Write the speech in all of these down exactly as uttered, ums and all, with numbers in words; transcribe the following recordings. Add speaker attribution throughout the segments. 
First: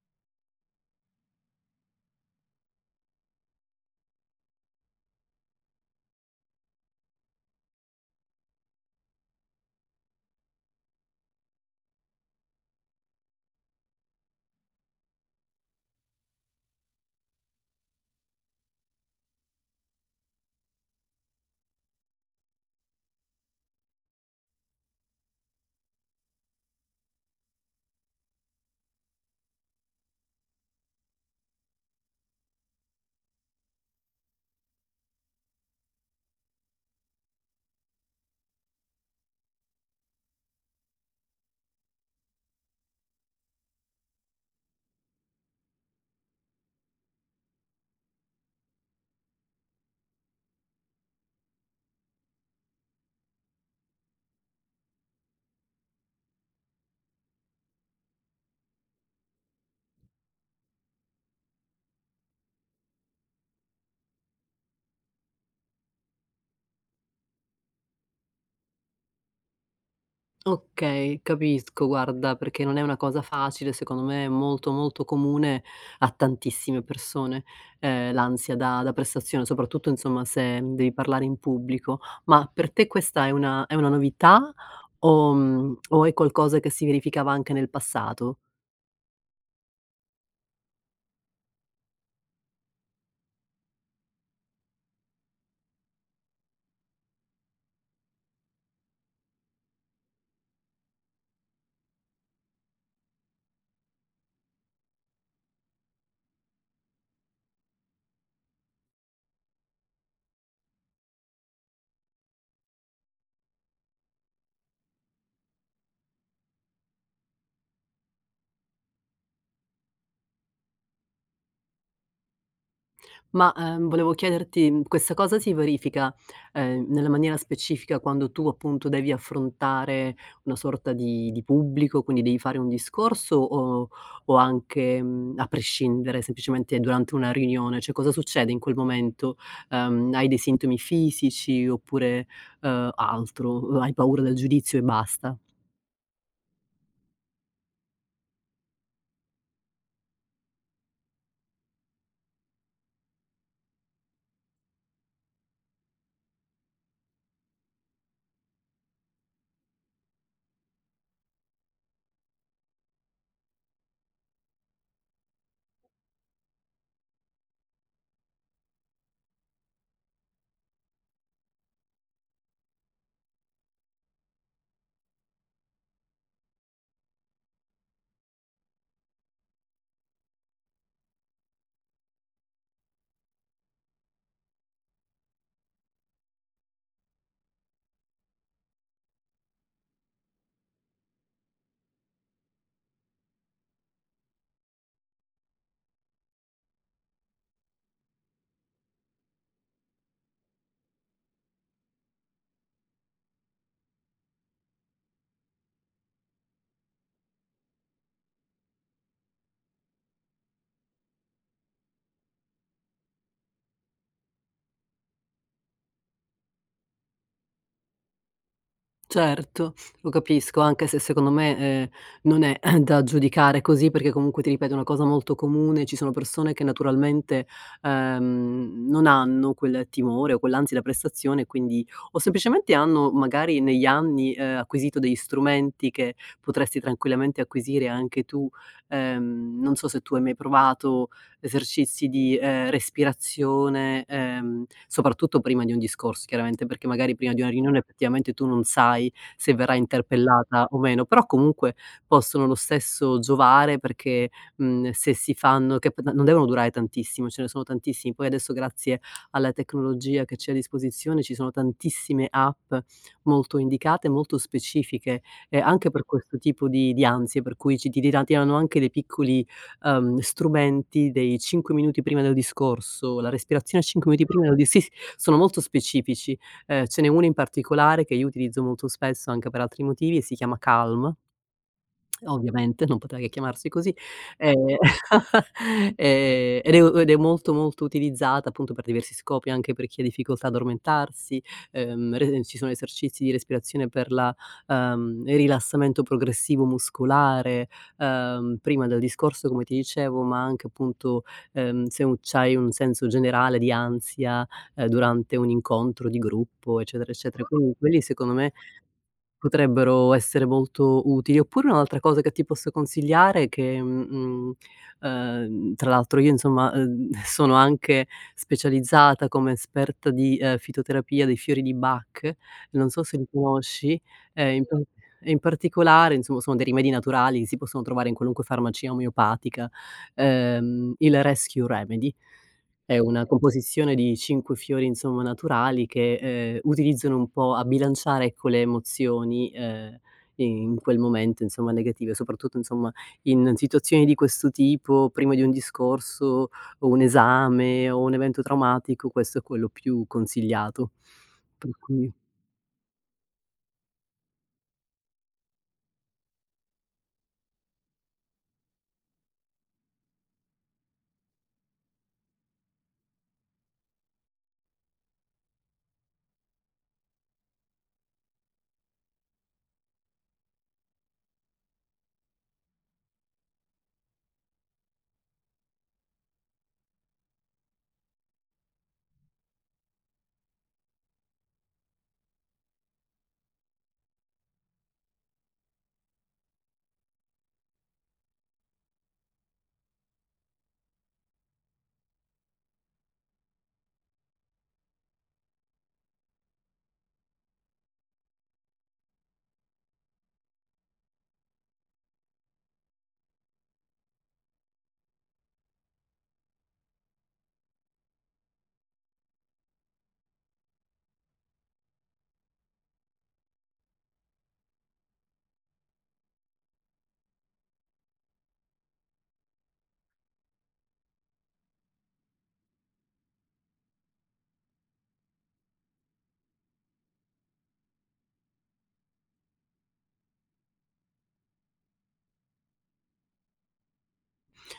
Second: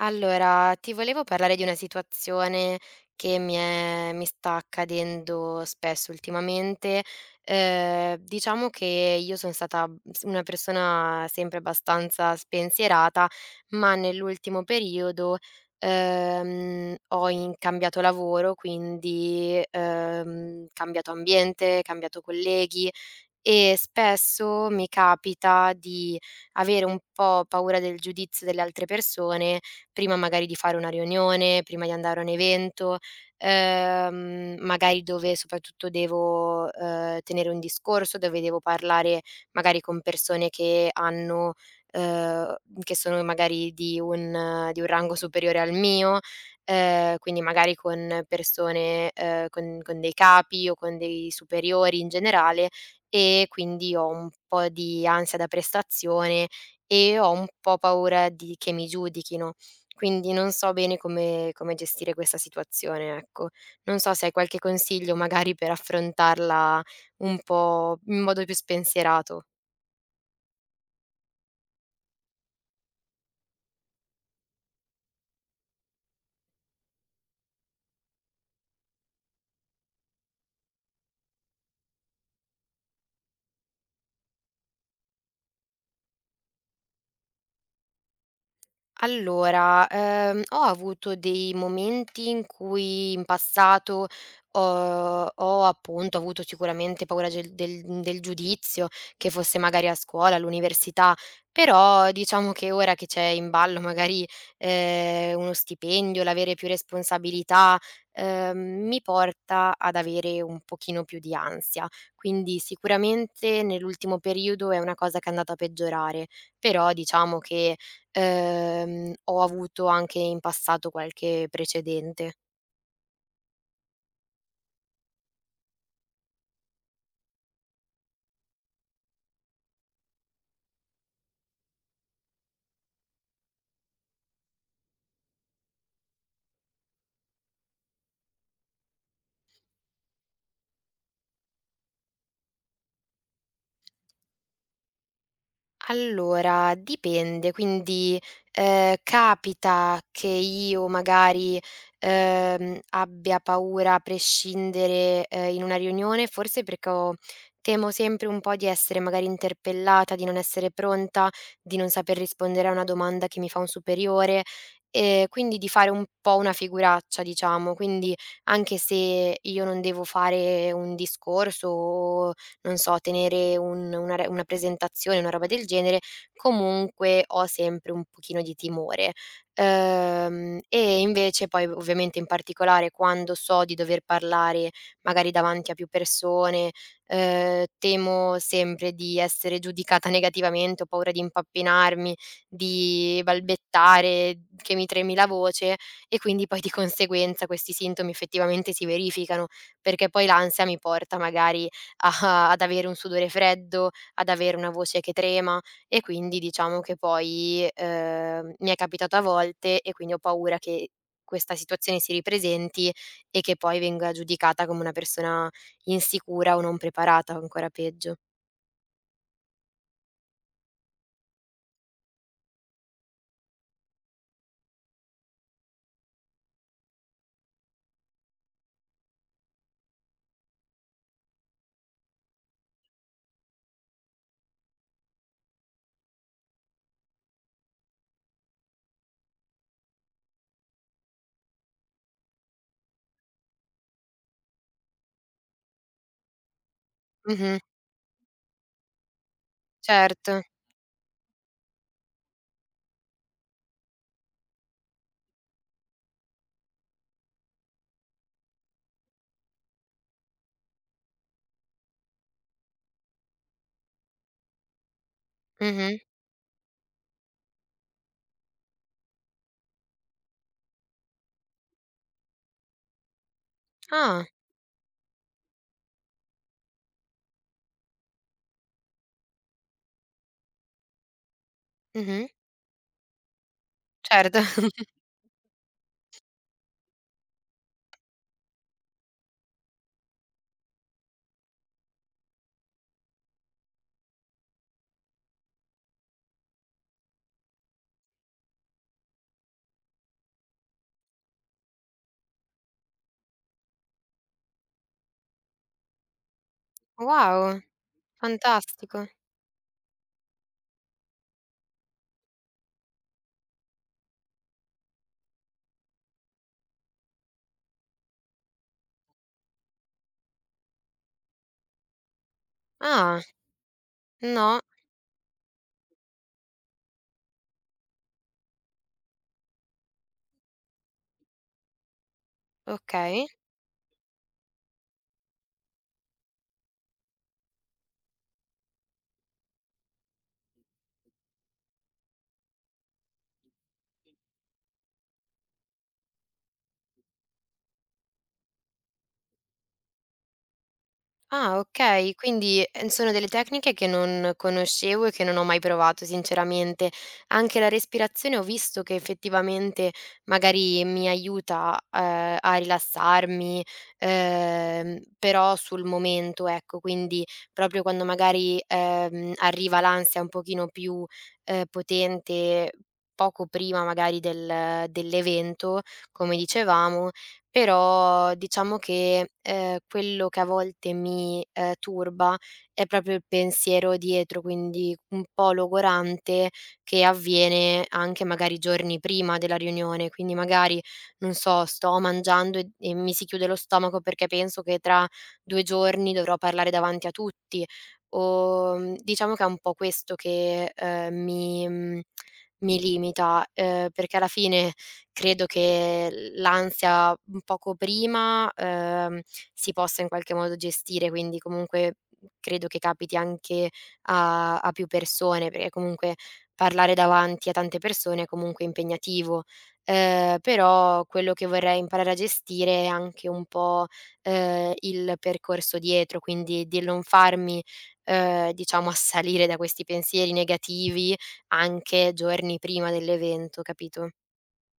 Speaker 1: Allora, ti volevo parlare di una situazione che mi è mi sta accadendo spesso ultimamente. Ehm, diciamo che io son stata s una persona sempre abbastanza spensierata, ma nell'ultimo periodo, ehm, ho in cambiato lavoro, quindi, ehm, cambiato ambiente, cambiato colleghi, e spesso mi capita di avere un po' paura del giudizio delle altre persone, prima magari di fare una riunione, prima di andare a un evento, ehm, magari dove soprattutto devo, ehm, tenere un discorso, dove devo parlare magari con persone che hanno ehm, che sono magari di un di un rango superiore al mio, ehm, quindi magari con persone, ehm, con con dei capi o con dei superiori in generale e quindi ho un po' di ansia da prestazione e ho un po' paura di che mi giudichino. Quindi non so bene come come gestire questa situazione, ecco. Non so se hai qualche consiglio magari per affrontarla un po' in modo più spensierato.
Speaker 2: Okay, capisco guarda, perché non è una cosa facile, secondo me è molto, molto comune a tantissime persone. Ehm, l'ansia da da prestazione, soprattutto insomma se devi parlare in pubblico. Ma per te questa è una è una novità o mhmm, o è qualcosa che si verificava anche nel passato?
Speaker 1: Allora, ehm, ho avuto dei momenti in cui in passato ho ho appunto avuto sicuramente paura gel del del giudizio, che fosse magari a scuola, all'università, però diciamo che ora che c'è in ballo magari, ehm, uno stipendio, l'avere più responsabilità, ehm, mi porta ad avere un pochino più di ansia. Quindi sicuramente nell'ultimo periodo è una cosa che è andata a peggiorare, però diciamo che, Ehm, ho avuto anche in passato qualche precedente.
Speaker 2: Ma, ehm, volevo chiederti, mhmm, questa cosa si verifica, ehm, nella maniera specifica quando tu appunto devi affrontare una sorta di di pubblico, quindi devi fare un discorso o o anche, mhmm, a prescindere, semplicemente durante una riunione? Cioè cosa succede in quel momento? Ehm, hai dei sintomi fisici oppure, ehm, altro? Hai paura del giudizio e basta?
Speaker 1: Allora, dipende, quindi, ehm, capita che io magari, ehm, abbia paura a prescindere, ehm, in una riunione, forse perché ho temo sempre un po' di essere magari interpellata, di non essere pronta, di non saper rispondere a una domanda che mi fa un superiore, e quindi di fare un po' una figuraccia, diciamo. Quindi, anche se io non devo fare un discorso o non so, tenere un una re una presentazione, una roba del genere, comunque ho sempre un pochino di timore. Ehm, e invece poi ovviamente in particolare quando so di dover parlare magari davanti a più persone, ehm, temo sempre di essere giudicata negativamente, ho paura di impappinarmi, di balbettare, che mi tremi la voce e quindi poi di conseguenza questi sintomi effettivamente si verificano, perché poi l'ansia mi porta magari a ad avere un sudore freddo, ad avere una voce che trema e quindi diciamo che poi, ehm, mi è capitato a volte e quindi ho paura che questa situazione si ripresenti e che poi venga giudicata come una persona insicura o non preparata, o ancora peggio.
Speaker 2: Certo, lo capisco, anche se secondo me, ehm, non è da giudicare così, perché comunque ti ripeto è una cosa molto comune, ci sono persone che naturalmente, ehm, non hanno quel timore o quell'ansia da prestazione, quindi o semplicemente hanno magari negli anni, ehm, acquisito degli strumenti che potresti tranquillamente acquisire anche tu. Ehm, non so se tu hai mai provato esercizi di, ehm, respirazione, ehm, soprattutto prima di un discorso chiaramente, perché magari prima di una
Speaker 1: Mh-mh,
Speaker 2: riunione effettivamente tu non sai se verrai
Speaker 1: certo.
Speaker 2: interpellata o meno, però comunque possono lo stesso giovare perché, mhmm, se si fanno che p non devono durare tantissimo, ce ne sono tantissimi. Poi adesso grazie alla tecnologia che c'è a disposizione ci sono tantissime app molto indicate, molto specifiche, ehm, anche
Speaker 1: Mh-mh.
Speaker 2: per questo tipo di di ansie, per cui ci ti tirano anche dei piccoli ehm, strumenti dei cinque minuti prima del discorso, la respirazione a cinque
Speaker 1: Ah,
Speaker 2: minuti prima del di sì, sì, sono molto specifici. Ehm, ce n'è uno in particolare che io utilizzo molto spesso anche per altri motivi e si chiama Calm.
Speaker 1: mh-mh,
Speaker 2: Ovviamente, non poteva che chiamarsi così,
Speaker 1: certo.
Speaker 2: ehm, ehm, ed è u ed è molto, molto utilizzata appunto per diversi scopi, anche per chi ha difficoltà ad addormentarsi, ehm, re ci sono esercizi di respirazione per la ehm, il rilassamento progressivo muscolare, ehm, prima del discorso come ti dicevo, ma anche appunto, ehm, se u c'hai un senso generale di ansia, ehm, durante un incontro di gruppo, eccetera, eccetera.
Speaker 1: Wow,
Speaker 2: Quindi quelli secondo me
Speaker 1: fantastico.
Speaker 2: potrebbero essere molto utili. Oppure un'altra cosa che ti posso consigliare che, mhmm, ehm, tra l'altro io insomma, ehm, sono anche specializzata come esperta di, ehm, fitoterapia dei fiori di Bach, non so se
Speaker 1: Ah,
Speaker 2: li conosci, ehm,
Speaker 1: no,
Speaker 2: in pa e in particolare insomma sono dei rimedi naturali, si possono trovare in qualunque farmacia omeopatica, ehm, il Rescue Remedy. È
Speaker 1: okay.
Speaker 2: una composizione di cinque fiori, insomma, naturali che, ehm, utilizzano un po' a bilanciare, ecco, le emozioni, ehm, in quel momento, insomma, negative, soprattutto, insomma, in situazioni di questo tipo, prima di un discorso o un esame o un evento traumatico, questo è quello più consigliato.
Speaker 1: Ah,
Speaker 2: Per cui
Speaker 1: okay. Quindi, ehm, sono delle tecniche che non conoscevo e che non ho mai provato sinceramente. Anche la respirazione ho visto che effettivamente magari mi aiuta, ehm, a rilassarmi, ehm, però sul momento, ecco. Quindi proprio quando magari, ehm, arriva l'ansia un pochino più, ehm, potente poco prima magari del dell'evento, come dicevamo però diciamo che, ehm, quello che a volte mi, ehm, turba è proprio il pensiero dietro, quindi un po' logorante, che avviene anche magari giorni prima della riunione. Quindi magari, non so, sto mangiando e e mi si chiude lo stomaco perché penso che tra due giorni dovrò parlare davanti a tutti, o, mhmm, diciamo che è un po' questo che, ehm, mi mhmm, mi limita, ehm, perché alla fine credo che l'ansia un poco prima, ehm, si possa in qualche modo gestire, quindi comunque credo che capiti anche a a più persone, perché comunque parlare davanti a tante persone è comunque impegnativo. Ehm, però quello che vorrei imparare a gestire è anche un po', ehm, il percorso dietro, quindi di non farmi, ehm, diciamo assalire da questi pensieri negativi anche giorni prima dell'evento, capito?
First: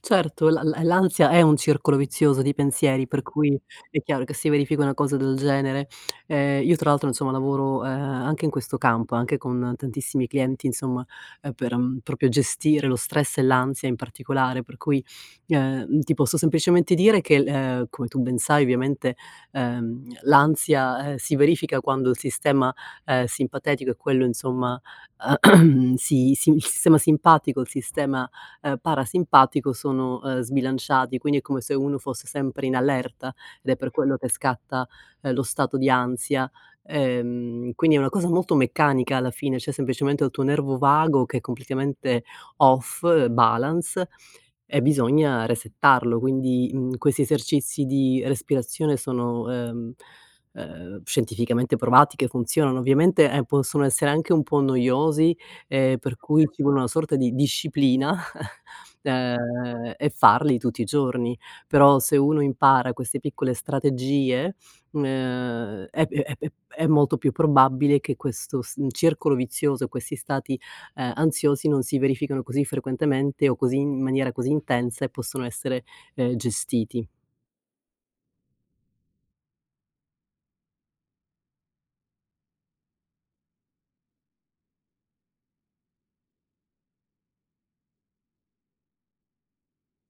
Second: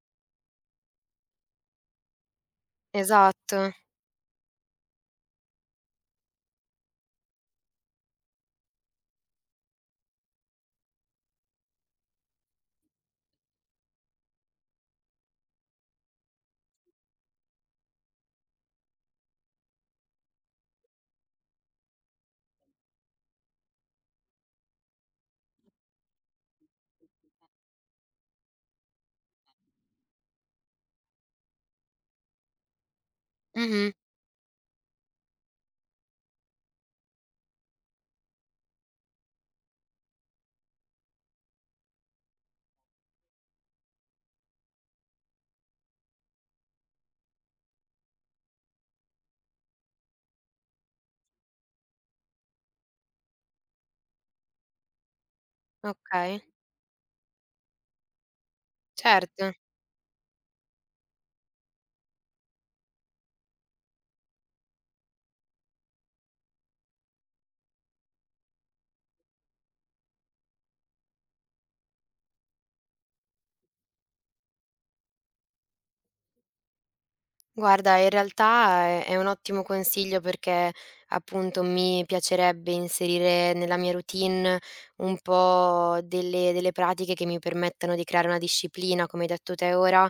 Speaker 2: Certo, la la l'ansia è un circolo vizioso di pensieri, per
Speaker 1: Esatto.
Speaker 2: cui è chiaro che si verifica una cosa del genere. Ehm, io tra l'altro insomma lavoro, ehm, anche in questo campo, anche con tantissimi clienti insomma, ehm, per, mhmm, proprio gestire lo stress e l'ansia in particolare, per cui, ehm, ti posso semplicemente dire che l ehm, come tu ben sai ovviamente, ehm, l'ansia, ehm, si verifica quando il sistema, ehm, simpatetico e quello insomma si si il sistema simpatico, il sistema ehm, parasimpatico sono, ehm, sbilanciati, quindi è come se uno fosse sempre in allerta ed è per
Speaker 1: Mh-mh.
Speaker 2: quello che scatta, ehm, lo stato di ansia. Ehm, quindi è una cosa molto meccanica alla fine, cioè semplicemente il tuo nervo vago che è completamente off eh, balance e bisogna resettarlo. Quindi, mhmm, questi esercizi di respirazione sono, ehm, ehm, scientificamente provati che funzionano. Ovviamente, ehm, possono essere anche un po' noiosi ehm, per
Speaker 1: Okay,
Speaker 2: cui ci vuole una sorta di disciplina,
Speaker 1: certo.
Speaker 2: ehm, e farli tutti i giorni. Però se uno impara queste piccole strategie, mhmm, ehm, è è è è molto più probabile che questo s circolo vizioso, questi stati, ehm, ansiosi non si verificano così frequentemente o così in maniera così intensa e possono essere, ehm, gestiti.
Speaker 1: Guarda, in realtà è è un ottimo consiglio perché, appunto, mi piacerebbe inserire nella mia routine un po' delle delle pratiche che mi permettano di creare una disciplina, come hai detto te ora,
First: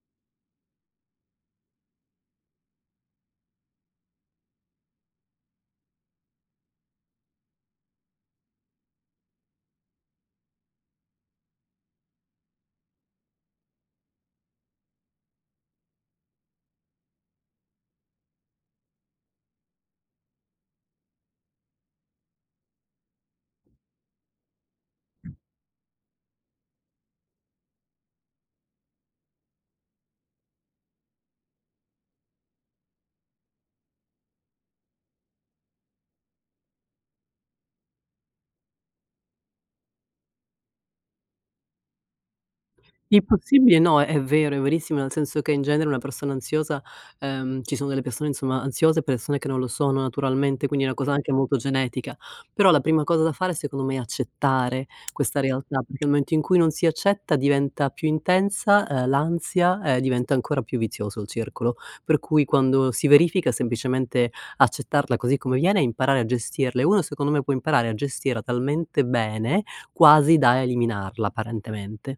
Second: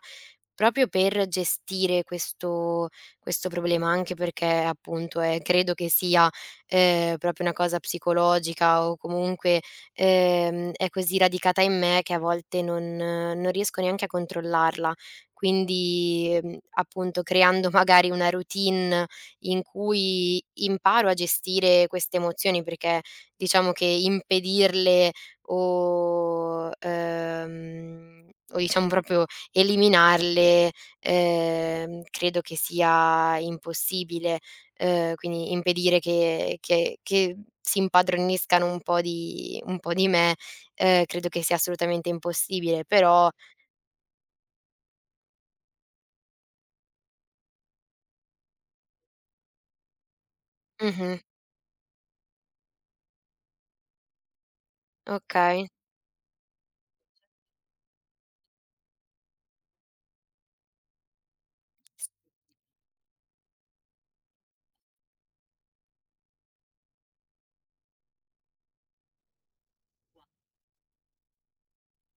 Speaker 1: proprio per gestire questo questo problema, anche perché appunto è credo che sia, ehm, proprio una cosa psicologica o comunque, ehm, è così radicata in me che a volte non eh, non riesco neanche a controllarla. Quindi, mhmm, appunto creando magari una routine in cui imparo a gestire queste emozioni, perché diciamo che impedirle o, ehm, o diciamo proprio eliminarle, ehm, credo che sia impossibile, ehm, quindi impedire che che che si impadroniscano un po' di un po' di me, ehm, credo che sia assolutamente impossibile,
Speaker 2: Il
Speaker 1: però
Speaker 2: possibile no, è è vero, è verissimo, nel senso che in genere una persona ansiosa ehm, ci sono delle persone insomma ansiose e persone che non lo sono naturalmente, quindi è una cosa
Speaker 1: mh-mh,
Speaker 2: anche molto genetica. Però la prima cosa da fare secondo me è accettare questa
Speaker 1: okay.
Speaker 2: realtà, perché nel momento in cui non si accetta diventa più intensa, ehm, l'ansia, e diventa ancora più vizioso il circolo. Per cui quando si verifica semplicemente accettarla così come viene e imparare a gestirla e uno secondo me può imparare a gestirla talmente bene, quasi da eliminarla apparentemente.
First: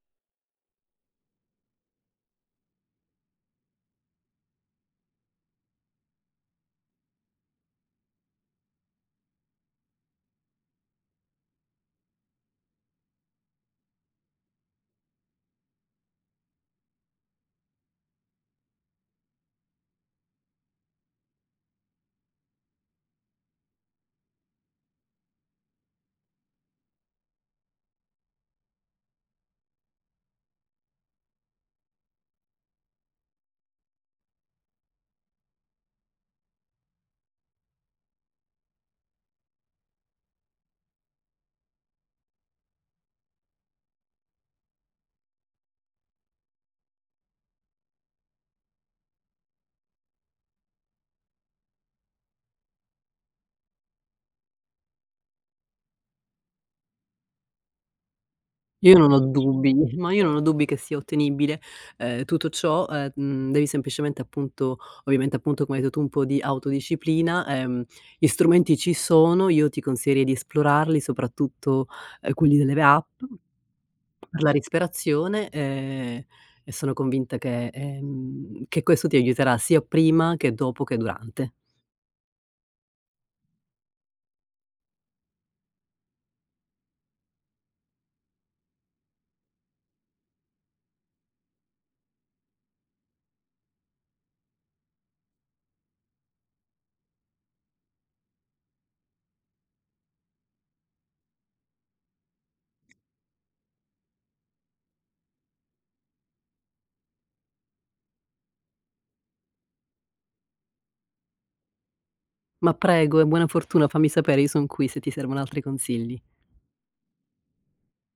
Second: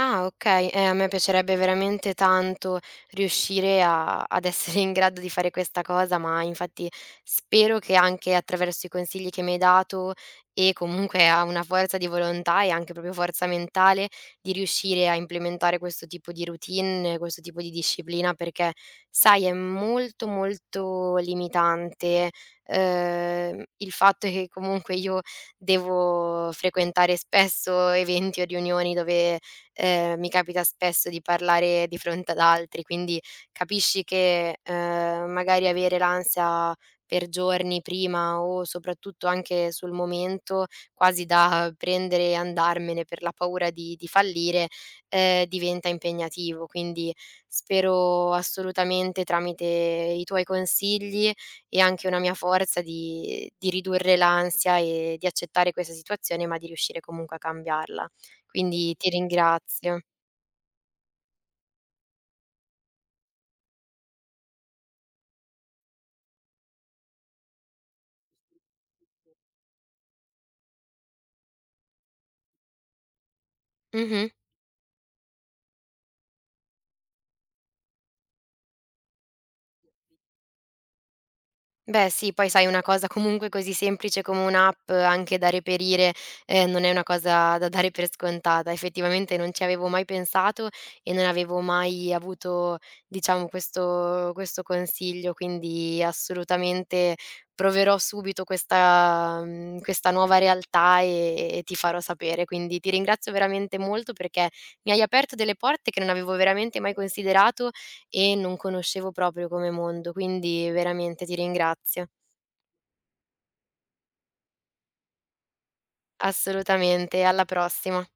Speaker 1: Ah okay, eh, a me piacerebbe veramente tanto riuscire a ad essere in grado di fare questa cosa, ma infatti spero che anche attraverso i consigli che mi hai dato e comunque a una forza di volontà e anche proprio forza mentale di riuscire a implementare questo tipo di routine, questo tipo di disciplina, perché sai è molto, molto limitante, ehm, il fatto che comunque io devo frequentare spesso eventi o riunioni dove ehm, mi capita spesso di parlare di fronte ad altri, quindi capisci che, ehm, magari avere l'ansia per giorni prima o soprattutto anche sul momento, quasi da prendere e andarmene per la paura di di fallire, ehm, diventa impegnativo. Quindi spero assolutamente tramite i tuoi consigli e anche una mia forza di di ridurre l'ansia e di accettare questa situazione, ma di riuscire comunque a cambiarla. Quindi
Speaker 2: Io
Speaker 1: ti
Speaker 2: non ho dubbi,
Speaker 1: ringrazio.
Speaker 2: ma io non ho dubbi che sia ottenibile, ehm, tutto ciò, ehm, mhmm, devi semplicemente appunto ovviamente appunto come hai detto tu un po' di autodisciplina, ehm, gli strumenti ci sono, io ti consiglierei di esplorarli, soprattutto, ehm, quelli delle app
Speaker 1: Mh-mh.
Speaker 2: per la respirazione, ehm, e sono convinta che ehm, che questo ti aiuterà sia prima che dopo che durante.
Speaker 1: Beh sì, poi sai una cosa comunque così semplice come un'app eh, anche da reperire, ehm, non è una cosa da dare per scontata. Effettivamente non ci avevo mai pensato e non avevo mai avuto diciamo questo questo consiglio, quindi assolutamente proverò subito questa mhmm, questa nuova realtà, e e ti farò sapere. Quindi ti ringrazio veramente molto perché mi hai aperto delle porte che non avevo veramente mai considerato e non conoscevo proprio come mondo, quindi veramente ti ringrazio.
Speaker 2: Ma prego e buona fortuna, fammi sapere, io son qui se ti servono altri consigli.
Speaker 1: Assolutamente, alla prossima.